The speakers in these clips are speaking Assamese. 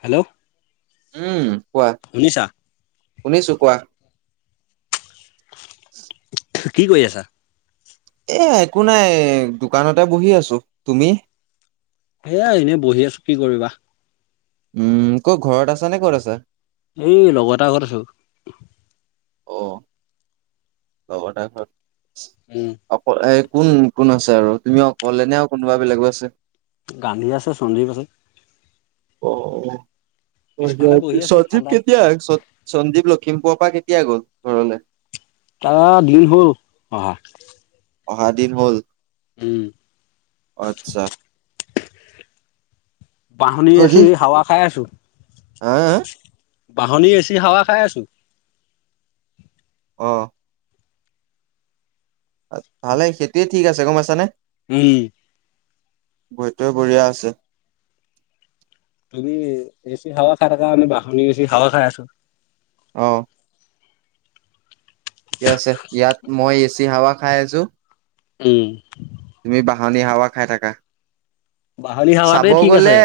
হেল্ল' উম কোৱা শুনিছা শুনিছো কোৱা কি কৰি আছা? এ একো নাই দোকানতে বহি আছো তুমি? সেয়াই এনেই বহি আছো কি কৰিবা উম ক'ত ঘৰত আছ নে ক'ত আছে? এই লগৰ এটা ঘৰত আছো। অ লগ এটা ঘৰত উম অক এই কোন? কোন আছে আৰু তুমিও অক'লে নে কোনোবা বেলেগ আছে? গান্ধী আছে চন্ধীৰ পাছত অ বহি আছো সঞ্জীৱ ঠাণ্ডাত কেতিয়া সঞ্জীৱ লখিমপুৰৰ পৰা কেতিয়া কেতিয়া গ'ল ঘৰলে তাৰ দিন হ'ল অহা অহা দিন হ'ল উম অ আচ্ছা বাহনী বাকী আছি হাৱা খাই আছো হা হা বাহনী এছি হাৱা খাই আছো। অ ভালে সেইটোয়ে ঠিক আছে গম পাইছানে। উম বৈতৰ বঢ়িয়া আছে তুমি এচি খাৱা খাই থাকা আমি বাহনিৰ এছি হাৱা খাই আছো। অহ ঠিকে আছে ইয়াত মই এচি হাৱা খাই আছো। উম তুমি বাহনী হাৱা খাই থাকা বাহনি হাৱাতে ঠিক আছে।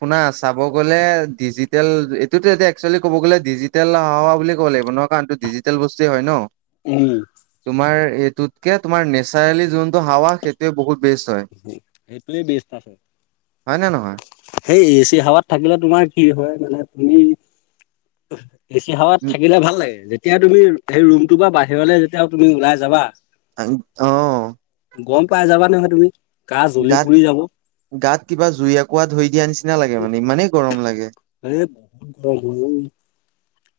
আপোনাৰ চাব গ'লে ডিজিটেল এইটোতো এতিয়া একচুৱেলি ক'ব গ'লে ডিজিটেল হাৱা বুলি ক'ব লাগিব ন। কাৰণটো ডিজিটেল বস্তুৱে হয় ন। উম তোমাৰ এইটোতকে তোমাৰ নেচাৰেলি যোনতটো হাৱা সেইটোয়ে বহুত। বেষ্ট হয় এটো বেচ্তছে হয় নে নহয় সেই এচি হাৱাত থাকিলে তোমাৰ কি হয় মানে তুমি এ চি হাৱাত উম, থাকিলে ভাল লাগে যেতিয়া তুমি সেই ৰুমটো বা বাহিৰলৈ যেতিয়া তুমি ওলাই যাবা আহ গম পাই যাবা নহয় তুমি গা জ্বলি গাত পুৰি যাব গাত কিবা জুই একঁকোৱা ধই দিয়া নিচিনা নিচিনা লাগে মানে ইমানেই গৰম লাগে। এ বহুত গৰম হয়।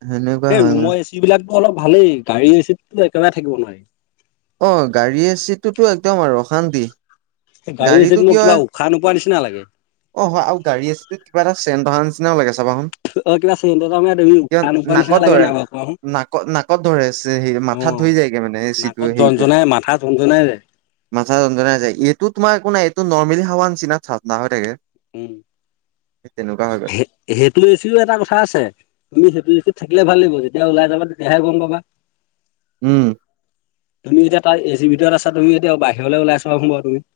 সেনেকুৱা এই হয় মানে ৰুমৰ এচি বিলাকো অলপ ভালেই গাড়ী এচিতো একেবাৰে থাকিব নোৱাৰি। অ গাড়ীৰ চিটটোতো একদম আৰু অশান্তি গাড়ী এচিত গাড়ীতটো মোৰ কি কিবা হয় উশাহ নোপোৱা নিচিনা লাগে অ হয় আৰু গাড়ী আছেত কিবা এটা চেন চাবাহোন অ কিবা চেণ্ট এটা মাৰা তুমি কিয় উশাহ নোপোৱা নিচিনা নাকত লাগে ধৰে নাই বাৰু কোৱাচোন নাকত নাকত ধৰে স অ মাথা ধুই মানে নাকত জনজনাই মাথা জনজনাই যায় মাথা ৰন্ধনা এইটো তোমাৰ একো নাই এইটো নৰ্মেলি হাৱান চিনাত চা না হৈ থাকে উম তেনেকুৱা হৈ গ'ল সেইটো এচিও এটা কথা আছে তুমি সেইটো থাকিলে ভাল লাগিব যেতিয়া ওলাই যাবা তেতিয়াহে গম পাবা উম তুমি এতিয়া তাত এ চিৰ ভিতৰত আছা তুমি এতিয়া বাহিৰলৈ ওলাইছা সমা তুমি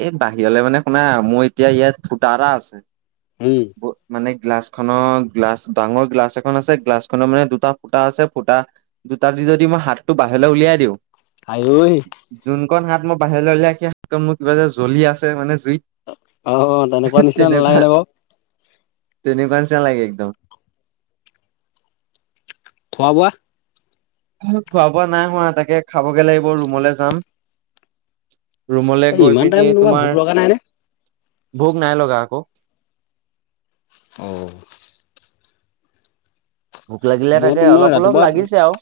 এই বাহিৰলৈ মানে শুনা মোৰ এতিয়া ইয়াত ভুটা উম আছে। মানে গ্লাছ খক গ্লাছ ডাঙৰ গিললা এ আছে গলাছখনৰ মানে দুটা ফুটা আছে ফুটা দুটা দি যদি মই হাতটো বাহি বা উলিয়াই দিওঁ আঐ যোনখন হাত মোৰ বাহিৰলৈ উলালে স হাতখন মোৰ কিবা যে জ্বলি আছে মানে জুই অ তেনেকুৱা নিচিনা নালাগে তেনেকুৱা নে বাৰু তেনেকুৱা চিনা লাগে একদম খোৱা বোৱা খোৱা বোৱা নাই হোৱা তাকে খাবগে লাগিব ৰুমলৈ যাম ৰুমলৈ এই গৈ ইমান পিনি টাইম ভোক তোমাৰ লগা নাই নে ভূক নাই লগ গাক অঁ ভোক লাগিলে মই তাকে তোমাৰ অলপ অলপ ৰাতিপুৱা লাগিছে আৰু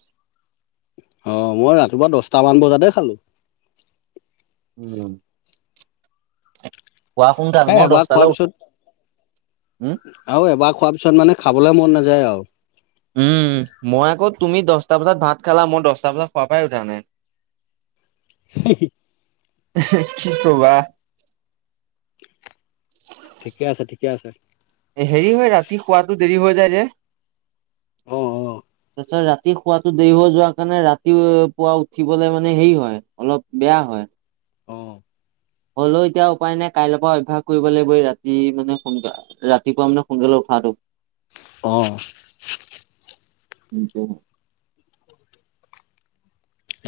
অ মই ৰাতিপুৱা দহটামান বজাতে খালো উম কোৱা সোনকাল এ মই এবাৰ খোৱাৰ দহটালৈ পিছত উঠাম আৰু এবাৰ খোৱাৰ পিছত মানে খাবলৈ মন নাযায় আৰু উম মই আকৌ তুমি দহটা বজাত ভাত খালা মই দহটা বজাত খোৱা পাই উঠা নাই হি হী কি কবা ঠিকে আছে, ঠিকে আছে। হেৰি হয় ৰাতি শোৱাতটো দেৰি হৈ যায় যে আহ অ তাৰপাছত ৰাতি শুৱাটো দেৰি হৈ যোৱা কাৰণে ৰাতি পুৱা উঠিবলে মানে হেৰি হয় অলপ বেয়া হয়। অ অ হলেও এতিয়া উপায় নাই কাইলৈৰ পৰা অভ্যস কৰিব লাগিবই ৰাতি মানে সোনকালে ৰাতিপুৱা মানে সোনকালে উঠাটো অ নিক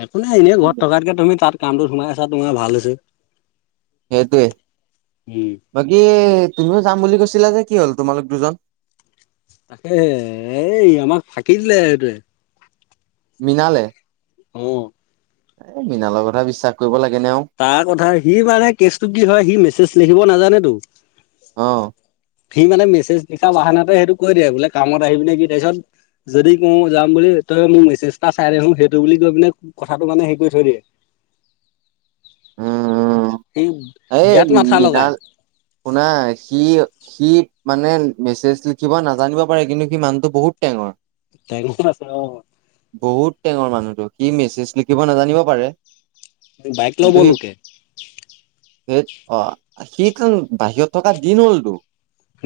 একো নাই এনেই ঘৰত থকাতকে তুমি তাত কামটোত সোমাই আছা, তোমাৰ ভাল হৈছে। সেইটোৱে উম বাকী তুমিও যাম বুলি কৈছিলা যে, কি হ'ল তোমালোক দুজন? তাকে এই আমাক ফাঁকি দিলে এইটোৱে। মীনালে অ। এ মৃণালৰ কথা বিশ্বাস কৰিব লাগে। নে আৰু তাৰ কথা সি মানে কেচটো কি হয় সি মেছেজ লিখিব নাজানেতো। অ। সি মানে মেছেজ লিখা বাহানাতে সেইটো কৈ দিয়ে বোলে কামত আহি পিনে কি? তাৰপিছত যদি ক যাম বুলি তই মোৰ মেছেজটা চাই দেখোন সেইটো বুলি কৈ পিনে কথাটো মানে হেৰি কৰি থৈ দিয়ে। [inaudible] উম উম সি এই বিৰাট মাথা লগাই মৃণাল, শুনা সি সি মানে মেছেজ লিখিব নাজানিব পাৰে। কিন্তু সি মানটো বহুত টেঙৰ। টেঙৰ আছে, অ। বহুত টেঙৰ মানুহতো। সি মেছেজ লিখিব নাজানিব পাৰে। বাইক ল'ব কিন্তু সি লোকে। সেই অ সি বাহিৰত থকা দিন হ'লতো।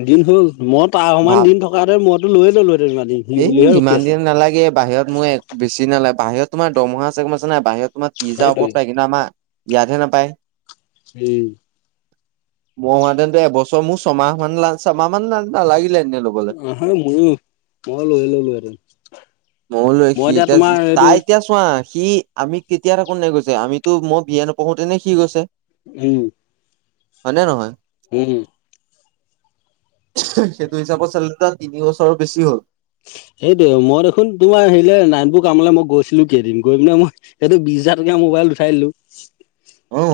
দিন হ'ল। মই তাৰ সমান দিন থকা হেতেন মইতো লৈ ললো হেঁতেন ইমান দিন সি এ বুলিহে ৰখি ইমান আছে। দিন নালাগে। বাহিৰত মোৰ বেছি নালাগে বাহিৰত তোমাৰ দৰমহা চেগমচা নাই। বাহিৰত তোমাৰ তিছহেজাৰ ওপৰত সেইটোৱে পায় কিন্তু আমাৰ ইয়াতহে নাপায়। উম মই হোৱা হেতেনটো এবছৰ মোৰ ছমাহ মান লাছ ছমাহ মান নালাগিলে। এনে ল'বলৈ অ হা মইয়ো। ময়ো লৈ মই সি এতিয়া তোমাৰ এইটো তাই এতিয়া চোৱা সি আমি কেতিয়া থাকো নে গৈছে। আমিতো মই বি য়ে নপঢ়োতেনে সি গৈছে। উম। হয়নে নহয়? হুম সেইটো হিচাপত চালেটো তাৰ তিনি বছৰো বেছি হ'ল। [inaudible] সেইটোৱে মই দেখোন তোৰ হেৰিলে নাইনপুৰ কামলৈ মই গৈছিলো কেইদিন। গৈ পিনে মই সেইটো বিছ হাজাৰ টকা মোবা কল উঠাই দিলো। অ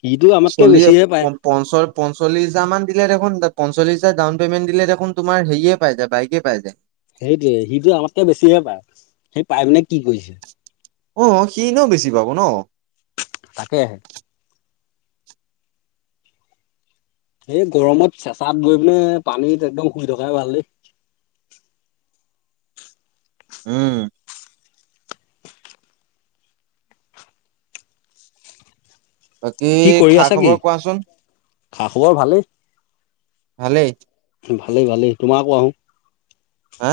সিটো আমাতকে চল্লিছ বেছিহে পায় পঞ্চ পঞ্চল্লিছ হেজাৰ মান দিলে দেখোন পঞ্চল্লিছ হাজাৰ ডাউন পেমেণ্ট দিলে দেখোন তোমাৰ হেয়ে পাই যায় বাইকে পাই যায়। সেইটোৱে, সিটো আমাতকে বেছিহে পায়। সি পাই পিনে কি কৰিছে? অ, সি এনেও বেছি পাব ন। তাকে। এই গৰমত চেঁচাত গৈ পিনে পানীত একদম শুই থকাই ভাল দেই। উম। বাকী কি কৰি খা আছা কি? খবৰ কোৱাচোন। খা খবৰ ভালেই। ভালেই। ভালেই, ভালেই। তোমাৰ কোৱাচোন। হা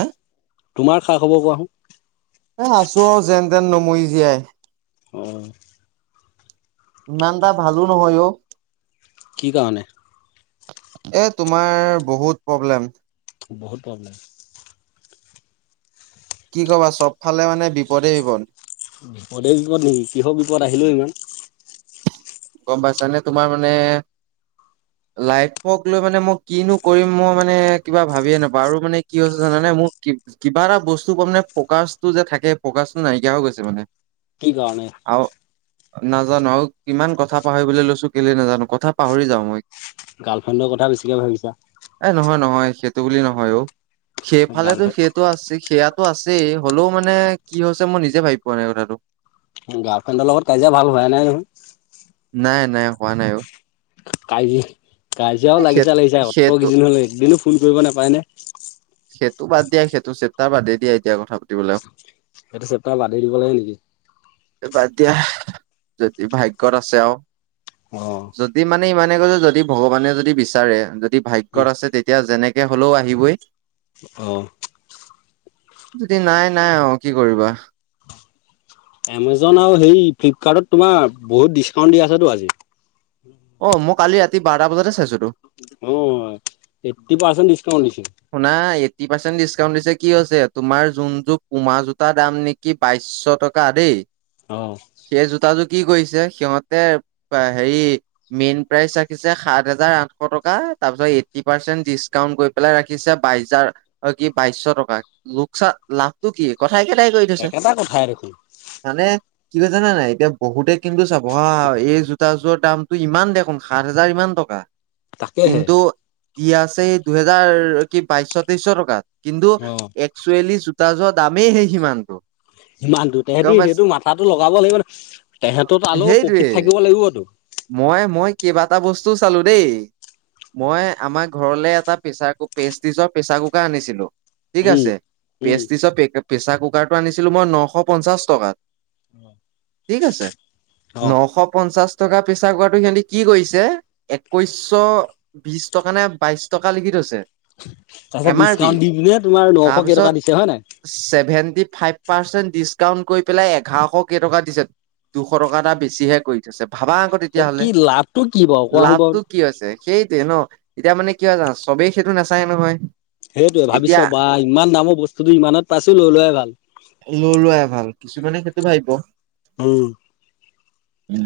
তোমাৰ খা খবৰ কোৱাচোন। এ আছো আৰু যেন তেন নমৰি জীয়াই। অহ। ইমানটা ভালো নহয় অ। কি কাৰণে? এ তোমাৰ বহুত প্ৰব্লেম। বহুত প্ৰব্লেম কি কবা চবফালে মানে বিপদে বিপদ বিপদে বিপদ নেকি কিহৰ বিপদ আহিলেও ইমান গম পাইছানে তোমাৰ মানে- [inaudible] লাইফক লৈ মানে মই কিনো কৰিম মই মানে কিবা ভাবিয়ে নাপাওঁ মানে কি হৈছে জানানে মোক- কিবা এটা বস্তু কটনে ফকাচ টো যে থাকে ফকাচটো নাইকিয়া হৈ গৈছে মানে কি কাৰণে? নাজানোঁ আৰু কিমান কথা পাহৰিবলৈ লৈছোঁ কেলে নাজানোঁ কথা পাহৰি যাওঁ মই। গাৰ্লফ্ৰেণ্ডৰ কথা বেছিকে ভাবিছা। এ নহয় নহয় সেইটো বুলি নহয় অ সেইফালেতো গাৰ্লফ্ৰেণ্ড সেইটো আছে সেয়াত। আছেই হ'লেও মানে কি হৈছে মই নিজে ভাবি পোৱা নাই কথাটো। গাৰ্লফ্ৰেণ্ডৰ লগত কাজিয়া ভাল হোৱাই নাই নহয়। কৰা নাই অ [unintelligible] এ কাজিয়াও সেই লাগিছে লাগিছে অত সেইটো কেইদিন হ'লে এদিনো ফোন কৰিব নাপায় নে। সেইটো বাদ দিয়া সেইটো চেপতাৰ বাদেই দিয়ে এতিয়া কথা পাতিবলেও সেইটো চেপ্তাৰ বাধি দিব লাগে নেকি? এতিয়া যদি ভাগ্যয়ত আছে আৰু অ', যদি মানে ইমান। তেনেকৈছ যদি ভগৱানে যদি বিচাৰে যদি ভাগ্যয়ত আছে তেতিয়া যেনেকে হ'লেও আহিবই। আহ যদি নাই নাই অ কি কৰিবা [unintelligible] এমজন আৰু সেই ফ্লিপকাৰ্টত তোমাৰ বহুত ডিচকাউন্ট দি আছেতো আজি। অ মই কালি ৰাতি বাৰটা বজাতে চাইছোঁ তো। অ এইটি পাৰ্চেনণ্টিচ- শুনা ফিফটি পাৰ্চেণ্ট ডিছকাউণ্ট দিছে কি হৈছে তোমাৰ যোনযোৰ পোমা জোতাৰ দাম নেকি বাইশ টকা দেই- অ'। সেই জোতা জো কি কৰিছে। সিহঁতে হেৰি মেইন প্ৰাইচ ৰাখিছে সাত হাজাৰ আঠশ টকা তাৰপিছত- এটি পাচেন্ট ডিছকাউণ্ট কৰি পেলাই দেখিছে বাইজাৰ কি বাইশশ টকা লোকচান লাভটো কি ক- ঠাইতে ঠাই কৰি থৈছে। একেটা কথাই দেখোন মানে- কি কৈছে জানা নাই এতিয়া বহুতে কিন্তু চাব হা এই জোতা জোৰৰ দামটো ইমান দেখোন সাত হাজাৰ ইমান টকা। তাকেহে- কিন্তু দি আছে দুহেজাৰ কি বাইশশ তেইশশ টকাত কিন্তু অ'। একচুৱেলি- তাৰ যোৱা দামেই হে সিমানটো- ইমানটো তেহেঁতি গম পাইছ সেইটো মাথাটো লগাব লাগিব ন তেহেঁতত আল সেইটোৱে প্ৰফিট থাকিব লাগিবতো মই মই কেইবাটা বস্তুও চালোঁ দেই মই আমাৰ ঘৰলে এটা প্ৰেচাৰ ক- পেচটিছৰ প্ৰেচাৰ কুকাৰ আনিছিলোঁ ঠিক উম। আছে উম, পেচটিছৰ প্ৰেছাৰ কুকাৰটো আনিছিলোঁ মই নশ পঞ্চাশ টকাত। উম! ঠিক আছে নশ পঞ্চাশ- টকা প্ৰেছাৰ কুকাৰটো সিহঁতে কি কৰিছে একৈশশ বিশ টকা নে বাইশ টকা লিখি থইছে। তাৰপিছত এম আৰ পি ডিচকাউণ্ট দি পিনে তোমাৰ নশ তাৰপিছত কেইটকা দিছে হয় ছেভেনট। ফাইপ পাৰচেন ডিছকাউণ্ট কৰি পেলাই এঘাৰ শ কেই টকা দিছে। দুশ টকা এটা বেছিহে কৰি থৈছে। ভাবা আকৌ তেতিয়া নাই হ'লে কি লাভটো কি বাৰু কোৱাচোন বাৰু। লাভটো কি হৈছে। সেইটোৱে ন এতিয়া মানে কি হয়। জান চবেই সেইটো নাচায় নহয় সেইটোৱে এতিয়া ভাবিছা বা ইমান দামৰ বস্তুটো ইমানত পাইছোঁ লৈ লোৱয়াই ভাল- নোলোৱই ভাল কিছুমানে সেইটো ভাবিব। উম উম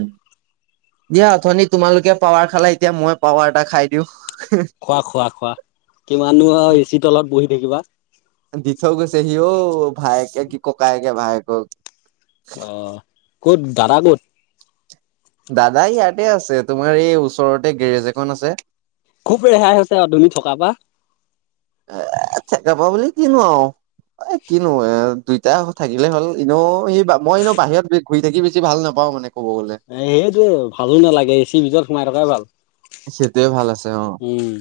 দিয়া অথনি তোমালোকে পাৱাৰ খালা এতিয়া মই পাৱাৰ এটা খাই দিওঁ। খোৱা খোৱা খোৱা কিমান আৰু তলত বহি থাকিবা। তোৰ ভাইকে কি ককাইকে ভাইেকক। অ ক'ত দাদা ক'ত, দাদা ইয়াতে আছে। তোমাৰ এই ওচৰতে গেৰেজ এখন আছে। খুব ৰেহাই হৈছে তুমি থকা পা- এ আচ্ছা ‌যাবা বুলি কিনো আৰু এ কিনো এ দুইটা থাকিলে হ'ল এনেও সি মই এনেো বাহিৰত ঘূৰি থাকি বেছি ভাল নাপাও মানে। ক'ব গ'লে এ সেইটোয়ে ভালো নালাগে এচিৰ ভিতৰত সোমাই থকাই ভাল। সেইটোয়ে ভাল আছে অ উম,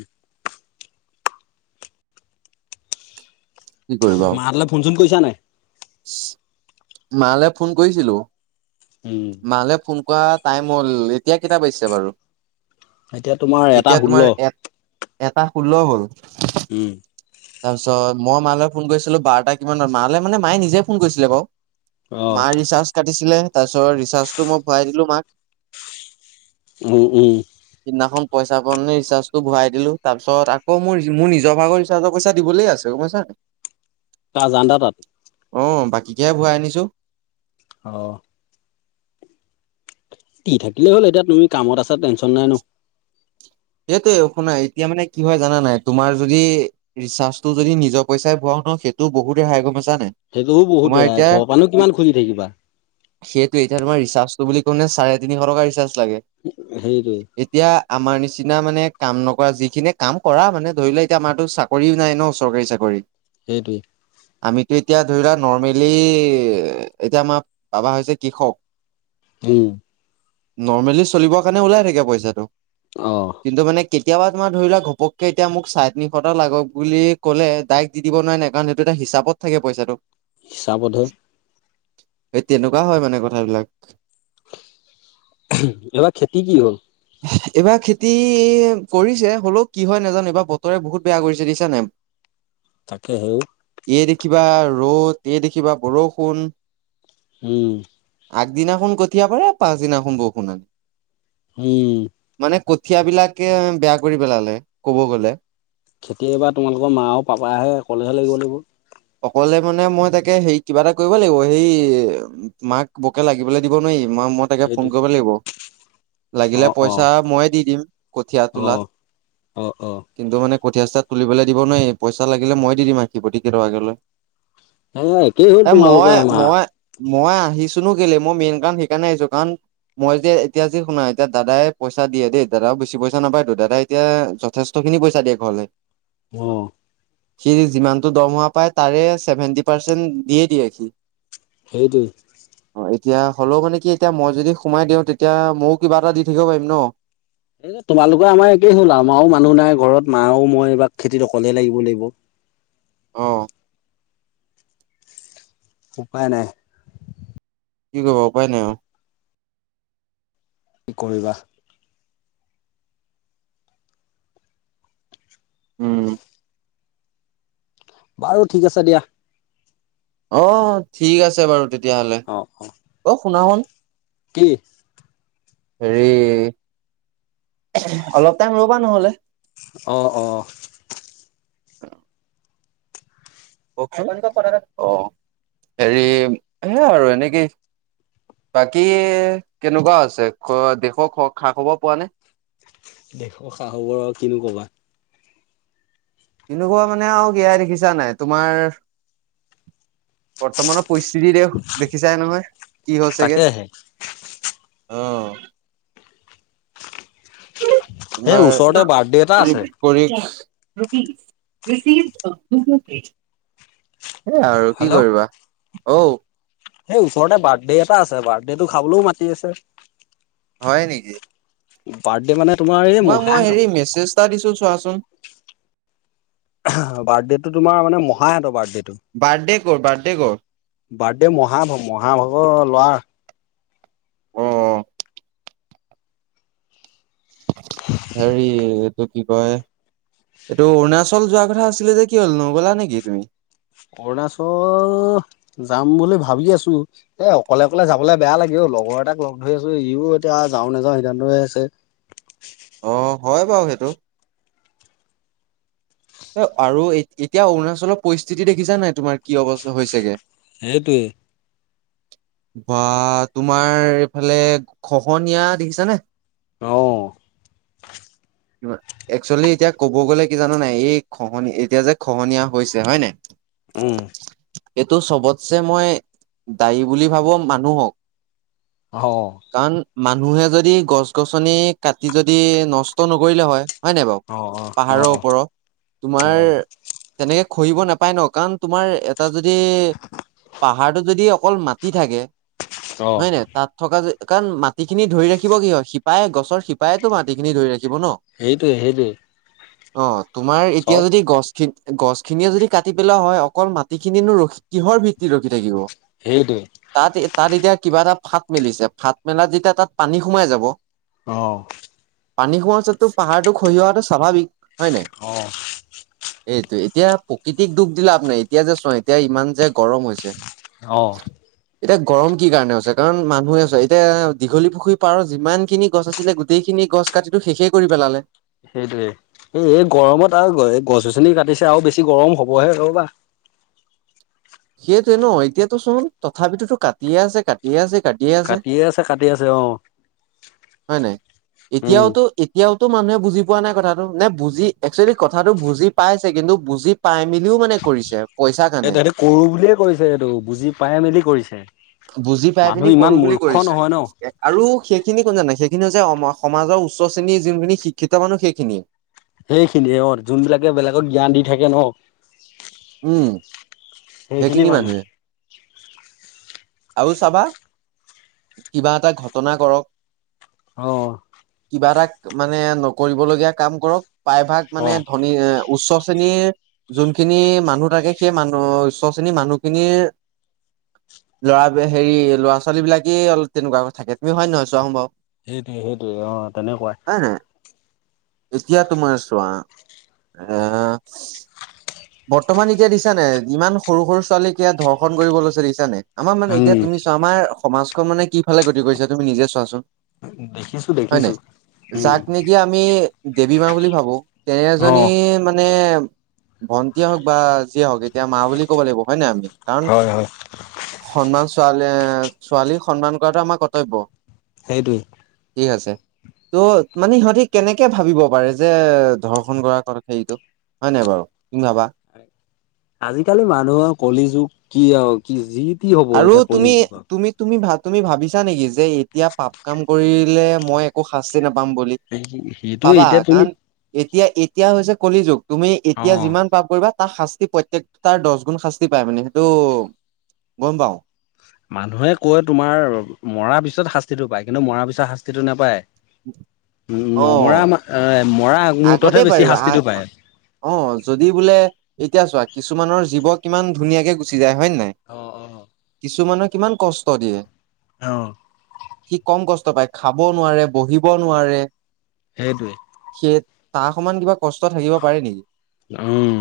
কি কৰিবা আও মা হতলে ফোন চোন কৰিছা নাই। মালে ফোন কৰিছিলো উম, মালে ফোন। এনে কোৱা টাইম হ'ল এতিয়া কেইটা বাজিছে বাৰু। এতিয়া তোমাৰ এটা এতিয়া তোমাৰ ষোল্ল। এ এটা ষোল্ল হ'ল। উম। তাৰপিছত মই মালৈ ফোন কৰিছিলো বাৰটা কিমানত মালৈ মানে মায়ে নিজে ফোন কৰিছিলে বাৰু। অ', মাৰ ৰিচাৰ্জ কাটিছিলে তাৰপিছত ৰিচাৰ্জটো মই ভৰাই দিলোঁ মাক। উম উঁম। সেদিনাখন পইচা পাওঁতে ৰিচাৰ্জটো ভৰাই দিলো তাৰপিছত আকৌ মোৰ মোৰ নিজৰ ভাগৰ ৰিচাৰ্জৰ পইচা দিবলে আছে। ত পাইছ নাই। তা জানদা তাত। অ বাকীকেহে ভৰাই আনিছো। অহ। দি থাকিলেই হ'ল এতিয়া তুমি কামত আছা টেনচন নাই ন। এইটোয়ে শুনা এতিয়া মানে কি হয় জানা নাই তোমাৰ যদি ৰিচাৰ্জটো যদি নিজৰ পইচাই ভৰাও। সেইটো বহুকে হাই গমেছ। সেইটোও বহুত তোমাৰ ৰেহাই এতিয়া ঘৰৰ পৰানো কিমান খুজি থাকিবা। সেইটো এতিয়া তোমাৰ ৰিচাছটো বুলি। চাই তিনিশ টকা ৰিচাছ লাগে সেইটোৱে এতিয়া আমাৰ নিচিনা। দিনা মানে কাম নকৰা যিখিনিয়ে কাম কৰা মানে ধৰি লোৱা এতিয়া আমাৰতো চাকৰিও নাই ন চৰকাৰী চাকৰি। সেইটোৱেই। আমিতো এতিয়া ধৰি লোৱা নৰ্মেলি এতিয়া আমাৰ বাবা হৈছে কৃষক। উম। নৰ্মেলি চলিবৰ কাৰণে ওলাই থাকে পইচাটো। অহ। কিন্তু মানে কেতিয়াবা তোমাৰ ধৰি লোৱা ঘপকে এতিয়া মোক চাই তিনিশটা লাগক বুলি ক'লে ডাইক দি দিব নোৱাই নাই কাৰণ এইটো এটা। হিচাপত থাকে পইচাটো। হিচাপত ধয়ে। এই তেনেকুৱা হয় মানে কথাবিলাক। এইবা খেতি কি হ'ল। এইবা খেতি কৰিছে হ'লেও কি হয় নাজানো এইবা বতৰে বহুত বেয়া কৰিছে দিছা নাই। তাকে সেওঁ। এই দেখিবা ৰ'দ এই দেখিবা বৰষুণ। উম। আগদিনাখন কঠীয়া পাৰে পাছদিনাখন বৰষুণ আনে। উম। মানে কঠিয়া বিলাকে বেয়া কৰি পেলালে কব গলে। খেতিযে এবা তোমালোকৰ মা আৰু পাপা হে কলেহে লাগিব লাগিব। অকলে মানে মই তাকে সেই কিবা এটা কৰিব লাগিব সেই মাক বোকে লাগিবলে দিব নোৱাৰিম। মাক মই তাকে ফোন সেইটোৱে। কৰিব লাগিব। লাগিলে অ', অ', পইচা ময়ে দি দিম কঠীয়া তোলা। অ', অ', অ', কিন্তু মানে কঠীয়া ছঠীয়া তুলিবলে দিব নোৱাৰি পইচা লাগিলে মই দি দিম পতি কে টকাকে দি। এ একেই হে তোমালোকই আমা। মই মই আহিছিনো কেলে মই মেইন কাৰণ সেইকাৰণে আহিছো কাৰণ। মই এতিয়া এতিয়া যি শুনা এতিয়াও দাদাই পইচা দিয়ে দেই দাদাও বেছি পইচা নাপাইতু দাদাই এতিয়া যথেষ্ট। সেইখিনি পইচা দিয়ে ঘৰলে। আহ। সি যিমানটো দৰমহা পায় তাৰে চেভেন্টি পাৰ্চেন্ট দিয়ে দিয়ে সি। সেইটোএ। অ' এতিয়া হ'লেও মানে কি এতিয়া মই যদি সোমাই দিওঁ তেতিয়া ময়ো কিবা এটা দি থাকিব পাৰিম ন। এই তোমালোকৰে আমাৰ একেই হ'ল আও আমাৰো মানুহ নাই ঘৰত মাও আও মই এইবা খেতিত অকলে লাগিব লাগিব। অ। উপাই নাই। কি কৰিব উপায় নাই আৰু। কি কৰিবা। উম। বাৰু ঠিক আছে দিয়া। অ ঠিক আছে বাৰু তেতিয়াহ'লে অ শুনা চোন। কি? হেৰি অলপ টাইম ৰবা নহ'লে। অঁ অঁ। অ। কওঁকচোন অ হেৰি সে আৰু এনেকেই। বাকী কেনেকুৱা আছে দেশৰ খ খা খবৰ পোৱা নে। দেশৰ খা খবৰ আৰু কিনো কবা। এনেকুৱা মানে আৰু ইয়াই দেখিছা নাই তোমাৰ বৰ্তমানত। পৰিস্থিতি দে দেখিছাই নহয় কি হৈচেগে। তাকেহে অঁ। এই ওচৰতে বাৰ্থডে এটা তোমাৰ আছে পৰিকচ। Rupees received October page. এয়া আৰু কি কৰিবা অঔ। সেই ওচৰতে বাৰ্থডে এটা আছে। বাৰ্থডেটো খাবলৈও মাতি আছে। হয় নেকি। বাৰ্থডে মানে তোমাৰ এই মহা হেতৰ। তা দিছোঁ চোৱাচোন। বাৰ্থডেতটো তোমাৰ মানে মহাহঁতৰ বাৰ্থডেটো। বাৰ্থডে কৰ' বাৰ্থডে কৰ। বাৰ্থডে মহা মহাভাগৰ লোৱাৰ। অ হেৰি। এইটো কি কয় এইটো অৰুণাচল যোৱা কথা আছিলে যে কি হ'ল নগ'লা নেকি তুমি। অৰুণাচল যাম বুলি ভাবি আছোঁ এ অকলে অকলে যাবলে বেয়া লাগে অ। লগৰ এটাক লগ ধৰি আছোঁ ইও এতিয়া যাও নাযাও সিদ্ধান্তই আছে। অ হয় বাৰু সেইটো। আৰু এতিয়া অৰুণাচলৰ পৰিস্থিতি দেখিছা নাই তোমাৰ কি অৱা হৈছেগে। সেইটোৱে। বা তোমাৰ এইফালে খহনীয়া দেখিছানে। অহ। একচুৱেলি এতিয়া ক'ব গ'লে কি জানো নাই এই। খহনিয়া এতিয়া যে খহনীয়া হৈছে হয় নাই। উম। এইটো চবতছে মই দায়ী বুলি ভাবোঁ মানুহক। অহ। কাৰণ মানুহে যদি গছ গছনি কাটি যদি নষ্ট নকৰিলে হয়। হয় নাই বাৰু অ অ অ পাহাৰৰ ওপৰত অ তোমাৰ তেনে। খহিব নোপায় ন কাৰণ তোমাৰ এটা যদি। পাহাৰটো যদি অকল মাটি থাকে। অ হয় নাই তাত থকা যে কাৰণ মাটি খিনি ধৰি ৰাখিব কি হয় সিপায় গছ। শিপাইত মাটিখিনি ধৰি ৰাখিব ন সেইটোৱে সেইটোৱে অ। তোমাৰ এতিয়া চব যদি গছ। খিন গছখিনিয়ে যদি কাটি পেলোৱা হয় অকল মাটিখিনিয়েনো ৰখি কিহৰ ভিত্তিত ৰখি থাকিব। সেইটোৱে তাত তাত এতিয়া কিবা এটা। ফাট মেলিছে ফাট মেলাত যেতিয়া তাত পানী সোমাই যাব অহ। পানী খোৱাৰ পাছতো পাহাৰটো খহি অহাটো স্বাভাৱিক হয় নে। অ। এইটো এতিয়া প্ৰকৃতিক দুখ দিলে লাভ নাই এতিয়া যে চোৱা এতিয়া ইমান যে গৰম হৈছে। অহঁ। এতিয়া গৰম কি কাৰণে হৈছে কাৰণ মানুহে আছে এতিয়া দীঘলী পুখুৰী পাৰ যিমান খিনি গছ আছিলে গোটেইখিনি গছ কাটিটো শেষে কৰি পেলালে সেইটোৱে এই এই গৰমত আৰু গছ গছনি কাটিছে আৰু বেছি গৰম হবহে ৰবা। সেইটোৱে ন এতিয়াতো চোন তথাপিতো কাটিয়ে আছে কাটিয়ে আছে। কাটিয়ে আছে কাটি আছে অ হয় নাই উম এতিয়াও তো এতিয়াও মানুহে বুজি পোৱা নাই কথাটো নে বুজি একচুৱেলি কথাটো বুজি পাইছে কিন্তু বুজি পাই মেলিও মানে কৰিছে পইচা কাৰণে। কৰোঁ বুলিয়ে কৰিছে এইটো বুজি পাই মেলি কৰিছে। বুজি পাই মানুহ পিনি ইমান কৰো বুলি মূৰ্খ নহয় ন কৰিছে আৰু সেইখিনি কোন জানা নে নাই? যিখিনি হৈছে সমাজৰ উচ্চ শ্ৰেণীৰ যোনখিনি শিক্ষিত মানুহ সেইখিনিয়ে। সেইখিনিয়ে অ যোনবিলাকে বেলেগক জ্ঞান দি থাকে ন। উম। সেইখিনি মানুহে। আৰু চাবা কিবা এটা ঘটনা কৰক। অহ। কিবা এটা মানে নকৰিবলগীয়া কাম কৰক প্ৰায়ভাগ অ মানে ধনী উচ্চ শ্ৰেণীৰ যোনখিনি মানুহ থাকে সেই মানুহ উচ্চ শ্ৰেণীৰ মানুহখিনিৰ [unintelligible] ল'ৰা হেৰি ল'ৰা ছোৱালী বিলাকেই অলপ তেনেকুৱা থাকে তুমি হয় নহয় চোৱা বাৰু। সেইটোৱে সেইটোৱে অ তেনেকুৱাই। নাই এতিয়া তোমাৰ চোৱা আহ বৰ্তমান এতিয়া দেখিছা নে নাই ইমান সৰু সৰু ছোৱালীক এয়া ধৰ্ষণ কৰিব লৈছে দিছানে? আমাৰ মানে এতিয়া উম তুমি চোৱা আমাৰ সমাজখন মানে কি ফালে গতি কৰিছা তুমি নিজে চোৱাচোন দেখিছো হয় দেখিছো। নাই উম যাক নেকি আমি দেৱী মা বুলি ভাবো তেনে অ এজনী মানে ভণ্টিয়ে হওক বা যিয়ে হওক এতিয়া মা বুলি ক'ব লাগিব হয় নাই আমি কাৰণ হয় হয় সন্মান ছোৱালী এ ছোৱালীক সন্মান কৰাটো আমাৰ কৰ্তব্য সেইটোৱেই। ঠিক আছে। ত' মানে সিহঁতি কেনেকে ভাবিব পাৰে যে ধৰ্ষন কৰাৰ কথা হেৰিটো? হয় নাই বাৰু তুমি ভাবা? আজিকালি মানুহৰ কলি যুগ কি আৰু কি যি টি হ'ব আৰু এতিয়া কলি তুমি যুগ আৰু তুমি তুমি ভাত তুমি ভাবিছা নেকি যে এতিয়া পাপ কাম কৰিলে মই একো শাস্তি নাপাওঁ বুলি সেইটো পাবা এতিয়া তুমি কাৰণ এতিয়া এতিয়া হৈছে কলি যুগ তুমি এতিয়া অ যিমান পাপ কৰিবা তাৰ শাস্তি প্ৰত্যেকটাৰ দহ গুণ শাস্তি পায় মানে সেইটো গম পাও। মানুহে কৈ তোমাৰ মৰা পিছত শাস্তিটো পায় কিন্তু মৰা পিছত শাস্তিটো নাপায়। উম অ নমৰা মৰা আগমুহূৰ্ততহে আগতে বেছি পাৰিব শাস্তিটো আহ পায় অ যদি বোলে এতিয়া চোৱা কিছুমানৰ জীৱ কিমান ধুনীয়াকে গুচি যায় হয় নে নহয় অ অ। কিছুমানে কিমান কষ্ট দিয়ে অ সি কম কষ্ট কম কষ্ট পায় খাব নোৱাৰে বহিব নোৱাৰে। সেইটোৱেই সেই তাৰ সমান কিবা কষ্ট থাকিব পাৰে নেকি? উম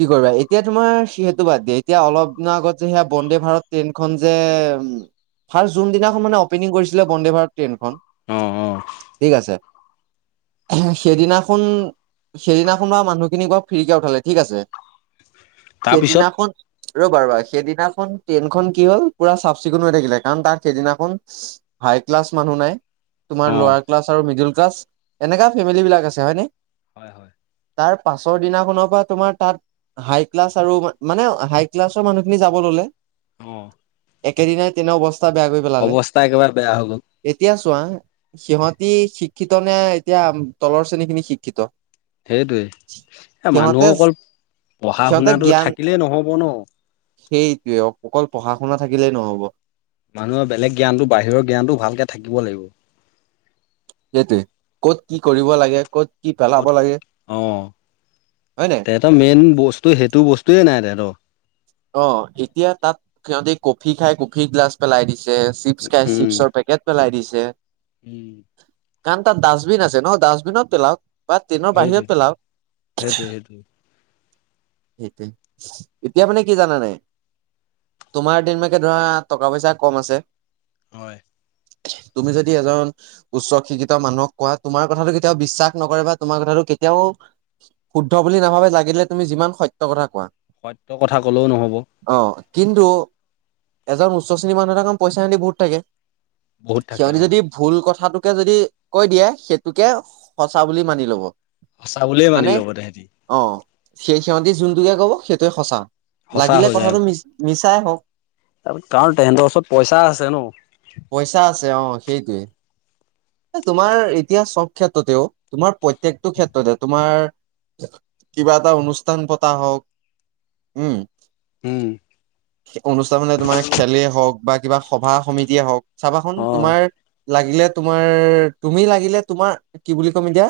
কি কৰিবা এতিয়া তোমাৰ সিহেতু বাদ দিয়া এতিয়া অলপ দিনৰ আগত যে সেয়া বন্দে ভাৰত ট্ৰেইনখন যে উম ফাৰ্ষ্ট যোনদিনাখন মানে অপেনিং কৰিছিলে বন্দে ভাৰত ট্ৰেইনখন অ অ ঠিক আছে। সেইদিনাখন-সেইদিনাখন বা মানুহখিনিক বাৰু ফ্ৰীকে উঠালে ঠিক আছে। তাৰপিছত সেইদিনাখন ৰ'বা ৰবা সেইদিনাখন ট্ৰেইনখন কি হ'ল পুৰা চাফ-চিকুণ হৈ থাকিলে কাৰণ তাত সেইদিনাখন হাই ক্লাছ মানুহ নাই তোমাৰ অ'। লৱাৰ ক্লাছ আৰু মিডিল ক্লাছ এনেকা ফেমেলিবিলাক আছে হয়নে হয় হয় তাৰ পাছৰ দিনাখনৰ পৰা তোমাৰ তাত হাই ক্লাছ আৰু মানে হাই ক্লাছৰ মানুহখিনি যাব ললে আহ একেদিনাই তেনে অৱস্থা বেয়া কৰি পেলালে একেবাৰে বেয়া হৈ গ'ল এতিয়া চোৱা সিহঁতি শিক্ষিত নে এতিয়া তলৰ শ্ৰেণীখিনি শিক্ষিত সেইটোৱেই এ মানুহ সিহঁতে অকল পঢ়া-শুনাটো থাকিলেই নহব ন সেইটোৱেই অকল পঢ়া-শুনা থাকিলেই নহব। মানুহৰ বেলেগ জ্ঞানটো বাহিৰৰ জ্ঞানটো ভালকে থাকিব লাগিব। সেইটোৱেই ক'ত কি কৰিব লাগে ক'ত কি পেলাব ক'ত লাগে অ হয় নাই তেহেঁতৰ মেইন বস্তু সেইটো বস্তুয়েই নাই তাহাঁতৰ অ এতিয়া তাত সিহঁতি কফি খাই কফি গিলাচ পেলাই দিছে। চিপছ খাই উম, চিপছৰ পেকেট পেলাই দিছে উম কাৰণ তাত ডাষ্টবিন আছে ন ডাষ্টবিনত পেলাওক বা ট্ৰেইনৰ সেইটোৱে। বাহিৰত পেলাওক সেইটোৱে সেইটোৱে সেইটোৱেই এতিয়া মানে কি জানা নাই তোমাৰ কেনেবাকে ধৰা টকা পইচা কম আছে। হয় [unintelligible] তুমি যদি এজন উচ্চ শিক্ষিত মানুহক কোৱা তোমাৰ কথাটো কেতিয়াও বিশ্বাস নকৰে বা তোমাৰ কথাটো কেতিয়াও শুদ্ধ বুলি নাভাবে লাগিলে তুমি যিমান সত্য কথা কোৱা সত্যৰ কথা ক'লেও নহ'ব অ কিন্তু এজন উচ্চ শ্ৰেণীৰ মানুহ এটাৰ পইচা আদি বহুত থাকে বহুত থাকে সিহঁতি অ'। যদি ভুল কথাটো যদি কৈ দিয়ে সেইটোকেই সঁচা বুলি মানি ল'ব। সঁচা বুলিয়ে মানি মানে লব তেহেঁতি অ সেই সিহঁতি যোনটোকে কব সেইটোৱেই সঁচা লাগিলে কথাটো মিছ মিছাই হওঁক তাৰ কাৰণ তেহেঁতৰ ওচৰত পইচা আছে ন। সেইটোৱেই তোমাৰ এতিয়া চব ক্ষেত্ৰতেও তোমাৰ প্ৰত্যকটো ক্ষেত্ৰতে তোমাৰ কিবা এটা অনুষ্ঠান পতা হওক উম উম অনুষ্ঠান হলে তোমাৰ খেলেই হওক বা কিবা সভা সমিতিয়ে হওক চাবা চোন অ'। তোমাৰ লাগিলে তোমাৰ তুমি লাগিলে তোমাৰ কি বুলি ক'ম এতিয়া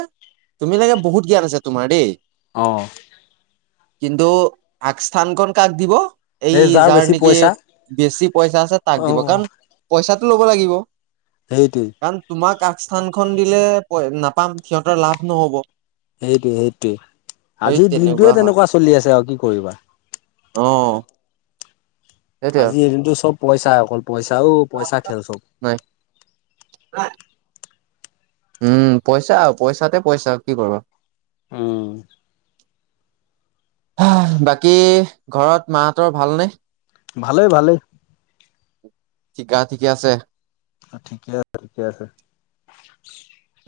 তুমি লাগে বহুত জ্ঞান আছে তোমাৰ দেই অঁ কিন্তু আগস্থান কণ কাক দিব এই সেই যাৰ বেছি নেকি পইচা বেছি পইচা আছে তাক দিব অ', কাৰণ পইচাটো ল'ব লাগিব। সেইটোৱে কাৰণ তোমাক আগস্থানখন দিলে নাপাম সিহঁতৰ লাভ নহ'ব। সেইটো সেইটোৱে আজিৰ দিনটোয়ে তেনেকুৱা চলি আছে আৰু কি কৰিবা। আহ আজি এদিনতটো চব পইচা অকল পইচাও পইচা খেল চব হয়। উম পইচা আৰু পইচাতে পইচা কি কৰিব? উম। বাকী ঘৰত মাহতৰ ভালনে‌? ভালেই, ভালেই কি গা ঠিকে আছে? ঠিকে আছে ঠিকে আছে।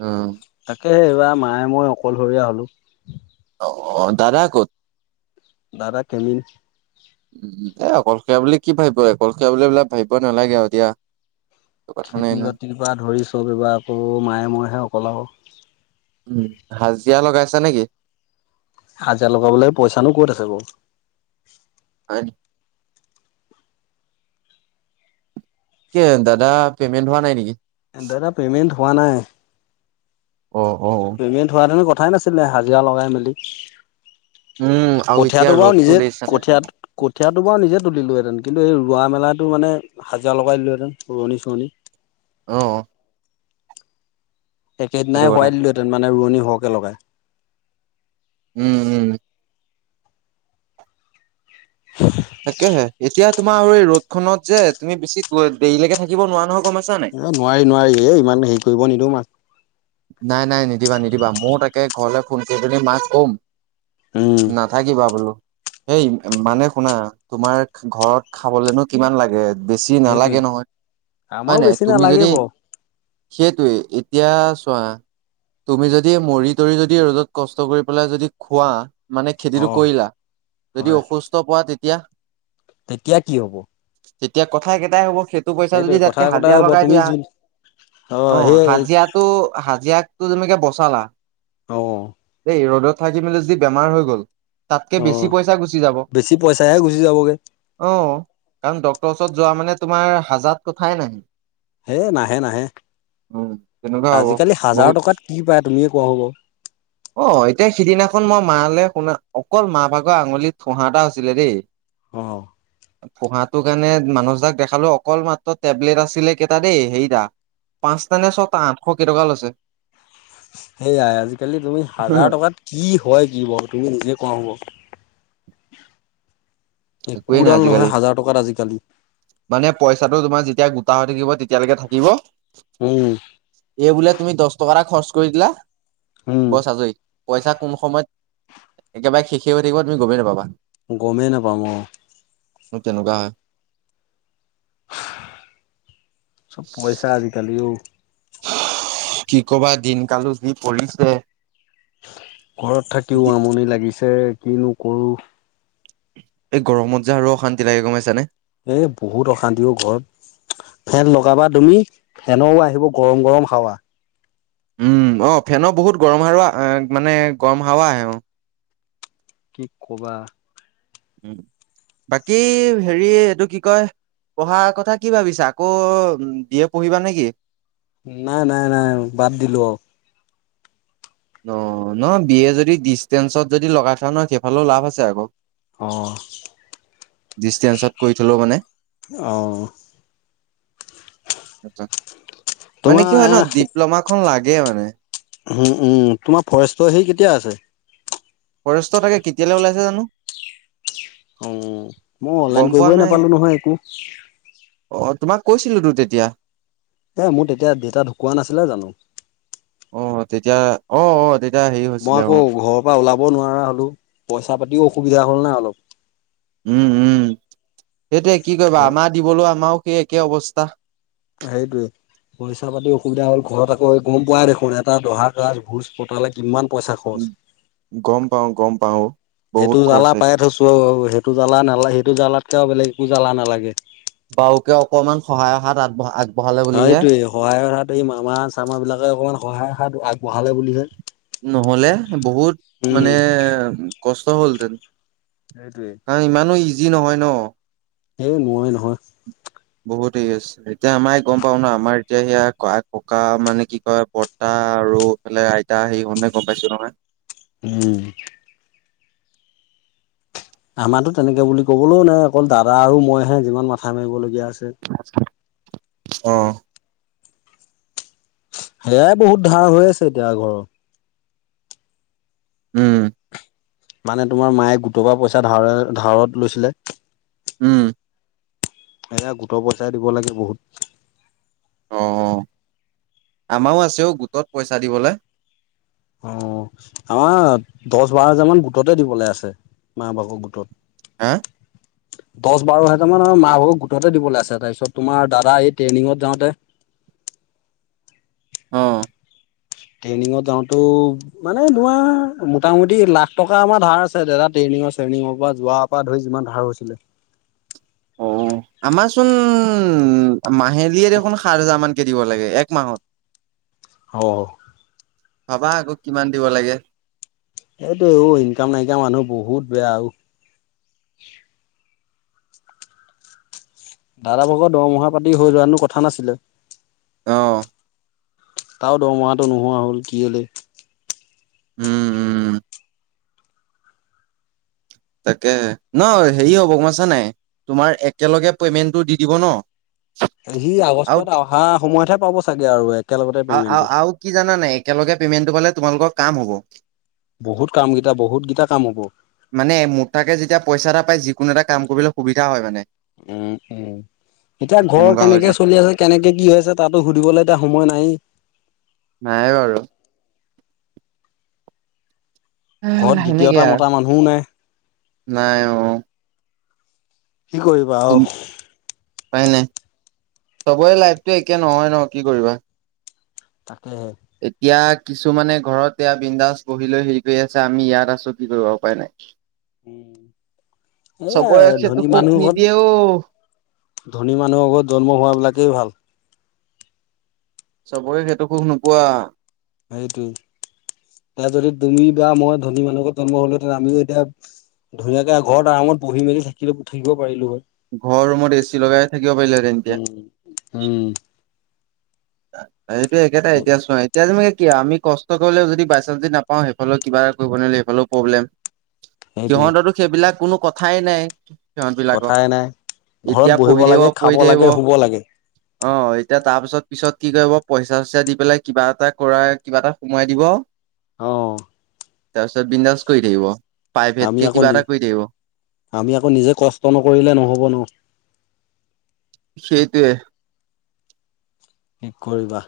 অ তাকে এইবাৰ মায়ে মই অকলশৰীয়া হ'লোঁ অ অ দাদা ক'ত? দাদা খেলিল উ এ অকলশৰীয়া বুলি কি ভাবিব অকলশৰীয়া বুলি সেইবলাক ভাবিব নালাগে আৰু দিয়া। একো কথা নাই খেতি নহয় বাতিৰ পৰা ধৰি চব ব্যৱহাৰ কৰো মায়ে মইহে অকল আৰু উম হাজিৰা লগাইছা নেকি‌? হাজিৰা লগাবলে পইচানো ক'ত আছে বাৰু হয়। কে দাদা পেমেন্ট হোৱা নাই নেকি? দাদা পেমেণ্ট হোৱা নাই। অ অ পেমেণ্ট হোৱা হেতেন কথাই নাছিলে হাজিৰা লগাই মেলি- উম আৰু এতিয়া কঠীয়াটো বাৰু ৰ'দটো নিজে দেখিছানে কঠীয়া কঠিয়াটো বাৰু নিজে টো দিলোহেতেন কিন্তু এই ৰোৱা মেলাটো মানে হাজিৰা লগাই দিলোহেতেন ৰোৱনী - চোৱনী। আহ একেদিনাই কথা হোৱাই দিলোহেঁতেন মানে ৰোৱনী সৰহকে লগাই। উম উম। তাকেহে এতিয়া তোমাৰ আৰু এই ৰদ খনত যে তুমি বেছি দেৰিলৈকে থাকিব নোৱাৰা নহওঁক। এ নোৱাৰি নোৱাৰি এ ইমান হেৰি কৰিব নিদওঁ মাক। নাই নাই নিদিবা নিদিবা ময়ও তাকে ঘৰলৈ ফোন কৰি‌ পানি মাক কম। উম নাথাকিবা বোলো। হেই মানে শুনা তোমাৰ ঘৰত খাবলেনো কিমান লাগে? বেছি সেইটোৱে নালাগে নহয় হয় আমাৰো নাই বেছি তুমি নালাগে যদি বাৰু সেইটোৱে এতিয়া চোৱা তুমি যদি মৰি তৰি যদি ৰ'দত কষ্ট কৰি পেলাই যদি খোৱা। মানে অ খেতিটো কৰিলা যদি হয় অসুস্থ পোৱা তেতিয়া তেতিয়া কি হব? তেতিয়া কথা একেটাই হ'ব। সেইটো পইচা যদি সেইটোৱে কথা তাতকে কথা হাজিৰা হব লগাই তুমি দিয়া যোন অ হাজিৰাটো হাজিৰা টো জেনেকে বচালা, অ দেই ৰ'দত থাকি মেলি যি বেমাৰ হৈ গ'ল তাতকে অ বেছি পইচা গুচি যাব বেছি পইচাহে গুচি যাবগে অ কাৰণ- ছত যোৱা মানে তোমাৰ হাজাত কথাই নাহি। হে নাহে নাহে তেনেকুৱা হ'ব আজিকালি- হাজাৰ বহুত টকাত কি পাই তুমিয়ে কোৱা হ' বাৰু- অ এতিয়া সিদিনাখন মই মালে শুনা অকল মা ভাগৰ আঙুলিত ফোহা এটা হৈছিলে দেই অ ফোহাত সেইটো কাৰণে মানছ দাক দেখালো অকল মাত্ৰ টেবলেট আছিলে কেইটা দেই সেইটা পাঁচটা নে ছটা আঠশ কেইটকা লৈছে। সেইয়াই আৰুজ জ খালি তুমি হাজাৰ টকাত কি হয় কি ব তুমি নিজে কোৱা হ'ব। [unintelligible] একোৱেই নাই একোডাল আজিকালি নহয় হাজাৰ টকাত আজিকালি মানে পইচাটো তোমাৰ যেতিয়া ত হৈ থাকিব তেতিয়ালৈকে থাকিব উম এই বোলে তুমি দহ টকা এটা খৰচ কৰি দিলা, উম বছ আজৰি পইচা কম সময়ত একেবাৰে শেষি হৈ থাকিব তুমি গমেই নাপাবা। গমেই নাপাম অ, তেনেকুৱা হয়। চব পইচা আজিকালি অ' কি কবা দিন কালো যি পৰিছে, ঘৰত থাকিও আমনি লাগিছে কিনো কৰো। এই গৰমত যে আৰু অশান্তি লাগে গম পাইছা? এ বহুত অশান্তিও ঘৰত। ফেন লগাবা তুমি ফেনৰ আহিব গৰম গৰম হাৱা। উম অ ফেন বহুত গৰম হাৰা মানে গৰম হাৱা আহে অ। কি ক'বা। উ বাকী হেৰি এইটো কি কয়, পঢ়াৰ কথা কি ভাবিছা আকৌ বিয় পঢ়িবা নেকি? নাই নাই নাই বাদ দিলো। অ ন বিয় যদি ডিচষ্টেঞ্চত যদি লগাই থোৱা নহয় সেইফালেও লাভ আছে ক। অঁ। ডিষ্টেঞ্চত কৰি থলো মানে অহঁ। মানে তোমাৰ কি হয় ন ডিপ্ল'মা খন লাগে মানে। উম! উম! তোমাৰ ফৰেষ্টৰ সে কেতিয়া আছে? ফৰেষ্টত আকে কেতিয়ালৈ ওলাইছে জানোঁ। অ মই অনলাইন পোৱা কৰিবই নাই। নাপালো নহয় একো- অ তোমাক কৈছিলো তো তেতিয়া। এ মোৰ তেতিয়া দেউতা ঢুকুকোৱা নাছিলে জানো? অ তেতিয়া অ অহ মই আকৌ ঘৰৰ পৰা ওলাব নোৱাৰা হলো, পইচা পাতিও অসুবিধা হ'ল নাই অলপ, উম! উম! লয়সেইটোয়ে কি কৰিবা ঘৰত আমাৰ দিবলৈ আমাৰও সেই একে অৱস্থা। সেইটোৱেই। পইচা পাতি অসুবিধা হল ঘৰত আকৌ গম পোৱাই দেখোন এটা দহা গাছ ভোজ পতালে কিমান। পইচা খৰচ গম পাওঁ, গম পাওঁ বহুত সেইটো খৰচ। জালা পাই থৈছো আৰু সেইটো জ্বালা নালাগে, সেইটো জালাতকে আৰু বেলেগ একো জ্বালা নালাগে। বাওকে অকমান সহায়ৰ হাত আগব আগবঢ়ালে অ বুলিহে এইটোয়ে সহায়ৰ হাত এই মামা চামা বিলাকে অকমান সহায়ৰ হাত আগবঢ়ালে বুলিহে। নহলে বহুত মানে উম কষ্ট হ'লহেতেন। সেইটোৱে কাৰণ ইমানো ইজি নহয় ন। এই মই নহয়। বহুত হৰি আছে এতিয়া আমাৰ গম পাও ন আমাৰ এতিয়া সেয়া ক ককা মানে কি কয় বৰ্তা আৰু এফালে আইতা সেই হওতে গম পাইছো নহয়। উম! আমাৰো তেনেকে বুলি কবলৈও নাই অকল দাদা আৰু মইহে যিমান মাথা মাৰিবলগীয়া। আছে অ' সেয়াই বহুত ধাৰ হৈ আছে এতিয়া ঘৰত। উম! মানে তোমাৰ মায়ে গোটৰ পৰা পইচা ধাৰ ধাৱত লৈছিলে। উম! এয়া গোটৰ পইচাই দিব লাগে বহুত অ আমাৰো আছেও অ গোটত পইচা দিবলে অ আমাৰ দছ বাৰ হাজাৰ মান গোটতে দিবলে আছে মা ভাগৰ গোটত হেএ দহ বাৰ হাজাৰ মান মাহ ভাগৰ গোটতে দিবলে আছে তাৰপিছত তোমাৰ দাদা এই ট্ৰেইনিঙত যাওঁতে [unintelligible] অ ট্ৰেইনিঙত যাওঁতো মানে তোমাৰ মোটামুটি লাখ টকা আমাৰ ধাৰ আছে দাদা ট্ৰেই চেই নিংঙৰ পৰা যোৱাৰ পৰা ধৰি যিমান ধাৰ হৈছিলে অ আমাৰচোন উম মাহেলীয়ে দেখোন সাত হেজাৰ মান দিব লাগে একমাহত আহ ভাবা আকৌ কিমান দিব লাগে এইটো এইবোৰ ইনকাম নাইকা মানুহ বহুত বেয়া অ দাদা ভাগৰ দৰমহা পাতি হৈ যোৱা হেতেননো কথা নাছিলে আহ তাৰও দৰমাহাটো নোহোৱা হ'ল কেলে উম উম তাকে ন হেৰি হব গম পাইছ নে নাই তোমাৰ একেলগে পেমেন্টটো দি দিব ন [unintelligible] সি আৰু আগষ্টত অহা সময়তহে পাব চাগে আৰু একেলগতে পেমেন্টটো আৰু কি জানা নাই একেলগে পেমেন্টটো পালে তোমালোকৰ কাম হ'ব বহুত কাম কেইটা বহুত গিতা কাম হ'ব মানে মোতাকে যেতিয়া পইচা এটা পাই যিকোনো এটা কাম কৰিবলৈ সুবিধা হয় মানে উম উম এতিয়া ঘৰ তেনেকুৱা হৈ কেনেকে যায় চলি আছে কেনেকে কি হৈ আছে তাতো সুদিবলে এতিয়া সময় নাই নাই বাৰু ঘৰত সেনেকে দ্বিতীয়টা আৰু মতা মানুহো নাই নাই অ কি কৰিবা অ উপাই নাই চবৰে লাইফটো একে নহয় ন কি কৰিবা তাকেহে। এতিয়া কিছুমানে ঘৰত এয়া বিন্দাস বহি লৈ হেৰি কৰি আছে আমি ইয়াত আছো কি কৰিবা উপাই নাই চবৰে এয়াই সেইটো ধনী সুখ মানুহখন নিদিয়ে অ ধনী মানুহৰ ঘৰত জন্ম হোৱা বিলাকেই ভাল চবৰে সেইটো সুখ নোপোৱা সেইটোৱেই এ যদি তুমি বা মই ধনী মানুহ ঘত জন্ম হলো হেতেন আমিও এতিয়া ধুনীয়াকে ঘৰত আৰামত বহি মেলি থাকিলে থাকিব পাৰিলো হয় ঘৰ ৰুমত এচি লগাই থাকিব পাৰিলি হেঁতেন এতিয়া উম, উম, সেইটো একেটাই এতিয়া চোৱা এতিয়া তুমি আমি কষ্ট কৰিলেও যদি বাই চান্স দি নাপাওঁ সেইফালে কিবা এটা কৰিব নোৱাৰিলে এইফালেও প্ৰব্লেম সেইটোৱে সিহঁতেতো সেইবিলাক কোনো কথাই নাই সিহঁত বিলাক কথাই নাই। ঘৰত এতিয়া বহিব পঢ়ি থাকিব লাগে, খাব পঢ়ি থাকিব লাগে, শুব লাগে। অ এতিয়া তাৰ পিছত পিছত কি কৰিব পইচা চইচা দি পেলাই কিবা এটা কৰা কিবা এটা সোমাই দিব অ তাৰপিছত বিন্দাছ কৰি থাকিব আমি প্ৰাইভেতকে আকৌ কিবা নি এটা কৰি থাকিব আমি আকৌ নিজে কষ্ট নকৰিলে নহ'ব ন সেইটোৱে কি কৰিবা?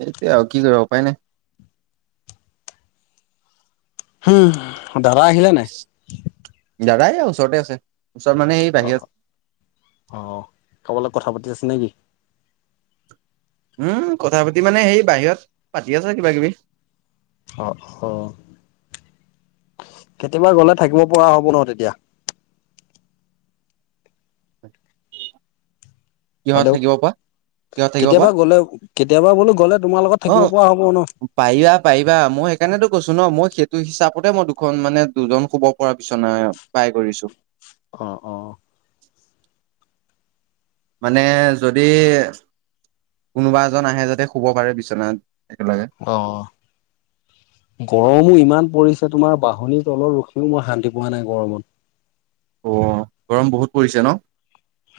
সেইটোৱে আৰু কি কৰিব উপায় নাই। উম' দাদা আহিলে নাই? দাদা এইয়া ওচৰতে আছে, ওচৰত মানে এ বাহিৰত। অ', ক'বালে কথা পাতি আছে নেকি? উম' কথা পাতি মানে সেই বাহিৰত পাতি আছে কিবা-কিবি। অহ'অহ' কেতিয়াবা গ'লে থাকিব পৰা হ'ব ন তেতিয়া? কিহত হেল্ল' থাকিব পোৱা? কিয় থাকিব বা কেতিয়াবা গ'লে কেতিয়াবা বোলো গ'লে তোমাৰ লগত থাকিব পৰা হ'ব ন? অহ' পাৰিবা পাৰিবা মই সেইকাৰণেতো কৈছো ন মই তো হিচাপতে মই দুখন মানে দুজন শুব পৰা বিছনা বাই কৰিছো। অ অ' [inaudible] মানে যদি, কোনোবা এজন আহে যাতে শুব পাৰে বিচনাত। একেলগে অ' গৰমো ইমান পৰিছে। তোমাৰ বাহনিৰ তলত ৰখিও মই শান্তি পোৱা নাই গৰমত। অ' গৰম বহুত পৰিছে ন?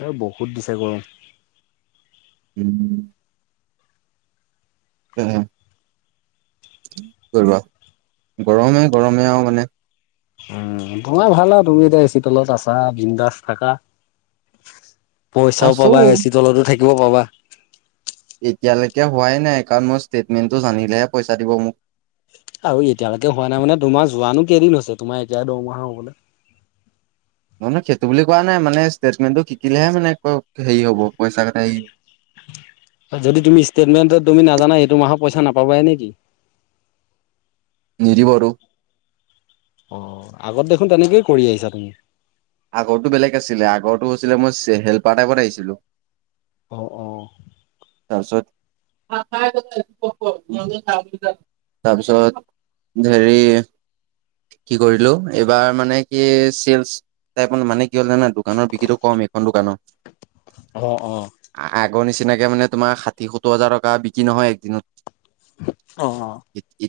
এ বহুত দিছে গৰম। উম' কে কি কৰিবা, গৰমে গৰমে আৰু মানে। উম' তোমাৰ ভাল আৰু তুমি এতিয়া এ চি তলত আছা বিন্দাস থাকা। পইচাও পাবা আছো এ চি তলতো থাকিব পাবা। এতিয়ালৈকে হোৱাই নাই, কাৰণ মোই ষ্টেটমেণ্টটো জানিলেহে পইচা দিব মোক। আৰু এতিয়ালৈকে হোৱা নাই মানে তোমাৰ যোৱানো কেইদিন হৈছে, তোমাৰ এতিয়া দৰমহা হ'বলে। [inaudible] অ নহয় সৈটো বুলি কোৱা নাই, মানে ষ্টেটমেণ্টটো শিকিলেহে মানে হেৰি হ'ব পইচা কথা হেই যদি তুমি ষ্টেটমেন্ট তুমি নাজানা, এইটো মাহৰ পইচা নাপাবাই নেকি? [inaudible] নিদিব টো। অ' আগত দেখোন তেনেকেই কৰি আহিছা তুমি। আগৰটো বেলেগ আছিলে, আগটো আছিলে মই হেল্পাৰ টাইপত আহিছিলোঁ। অঁ অঁ' তাৰপিছত, তাৰপিছত হেৰি, কি কৰিলো এইবাৰ মানে কি চেলচ তাইপ মানে কি হ'ল জানা দোকানৰ বিক্ৰীটো কম এইখন দোকানৰ। অ অ' আগৰ নিচিনাক মানে তোমাৰ ষাঠি, সত্তৰ হাজাৰ টকা বিক্ৰী নহয় একদিনত। অ'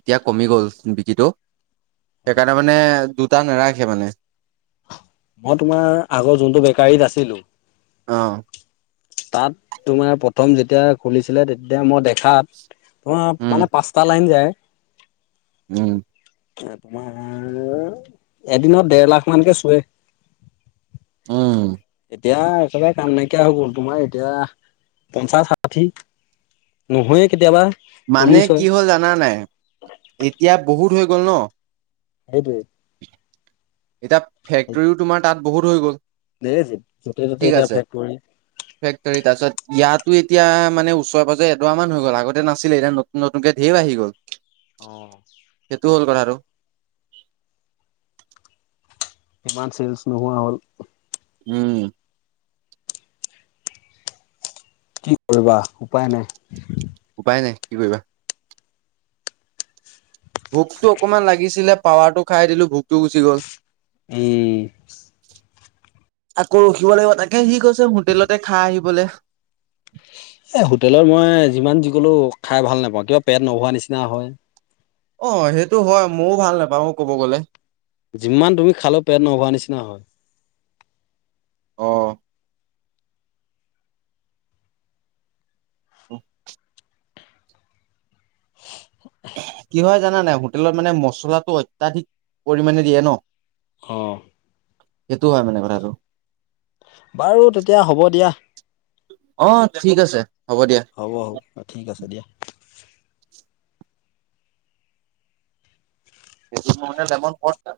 এতিয়া কমি গ'ল বিকিটো, সেইকাৰণে মানে দুটা নাৰাখে মানে। মই তোমাৰ আগৰ যোনটো বেকাৰীত আছিলো অ' তাত তোমাৰ প্ৰথম যেতিয়া খুলিছিলে তেতিয়া মই দেখাত ত উম মানে পাঁচটা লাইন যায়। উম' এ তোমাৰ এদিনত দেৰ লাখ' মানকে চুৱে। উম এতিয়া একবায়ে কাম নাইকিয়া হৈ গ'ল, তোমাৰ এতিয়া পঞ্চাশ, ষাঠি। নহয়ে কেতিয়াবা। মানে চল্লিশ কি হয় হ'ল জানানে, এতিয়া বহুত হৈ গল ন। সেইত এতিয়া ফেক্টৰীও তোমাৰ তাত বহুত হৈ গ'ল য'তে ত'তে ঠিক এতিয়া আছে ফেক্টৰী ফেক্টৰী তাৰছত- ইয়াতো এতিয়া মানে ওচৰে পাজৰে এডৰা মান হৈ গ'ল আগতে নাছিলে এতিয়া নতুন নতুনকে ঢেৰ বাঢ়ি গল অঁ হেল্ল' ইমান চেলচ নোহোৱা হ'ল উম কি কৰিবা উপায় নাই। উপায় নাই কি কৰিবা। ভোকটো অকণমান লাগিছিলে পাৱাৰটো খাই দিলো ভোকটো গুচি গ'ল উম আকৌ ৰখিব লাগিব তাকে সি কৈছে হোটেলতে খাই আহিবলে। এ হোটেলত মই যিমান যি কলো খাই ভাল নাপাওঁ কিবা পেট নভৱা নিচিনা হয়। অ সেইটো হয় ময়ো ভাল নাপাওঁ কব গলে। যিমান তুমি খালে পেট নভৱা নিচিনা হয়। আহ অ কি হয় জানা নাই হোটেলত মানে মছলাটো অত্যাধিক পৰিমানে দিয়ে ন। অঁ সেইটোও হয় মানে কথাটো। বাৰু তেতিয়া হ'ব দিয়া। অ ঠিক আছে। হ'ব হ'ব ঠিক আছে দিয়া। সেইজ মানে তেমন পৰ না।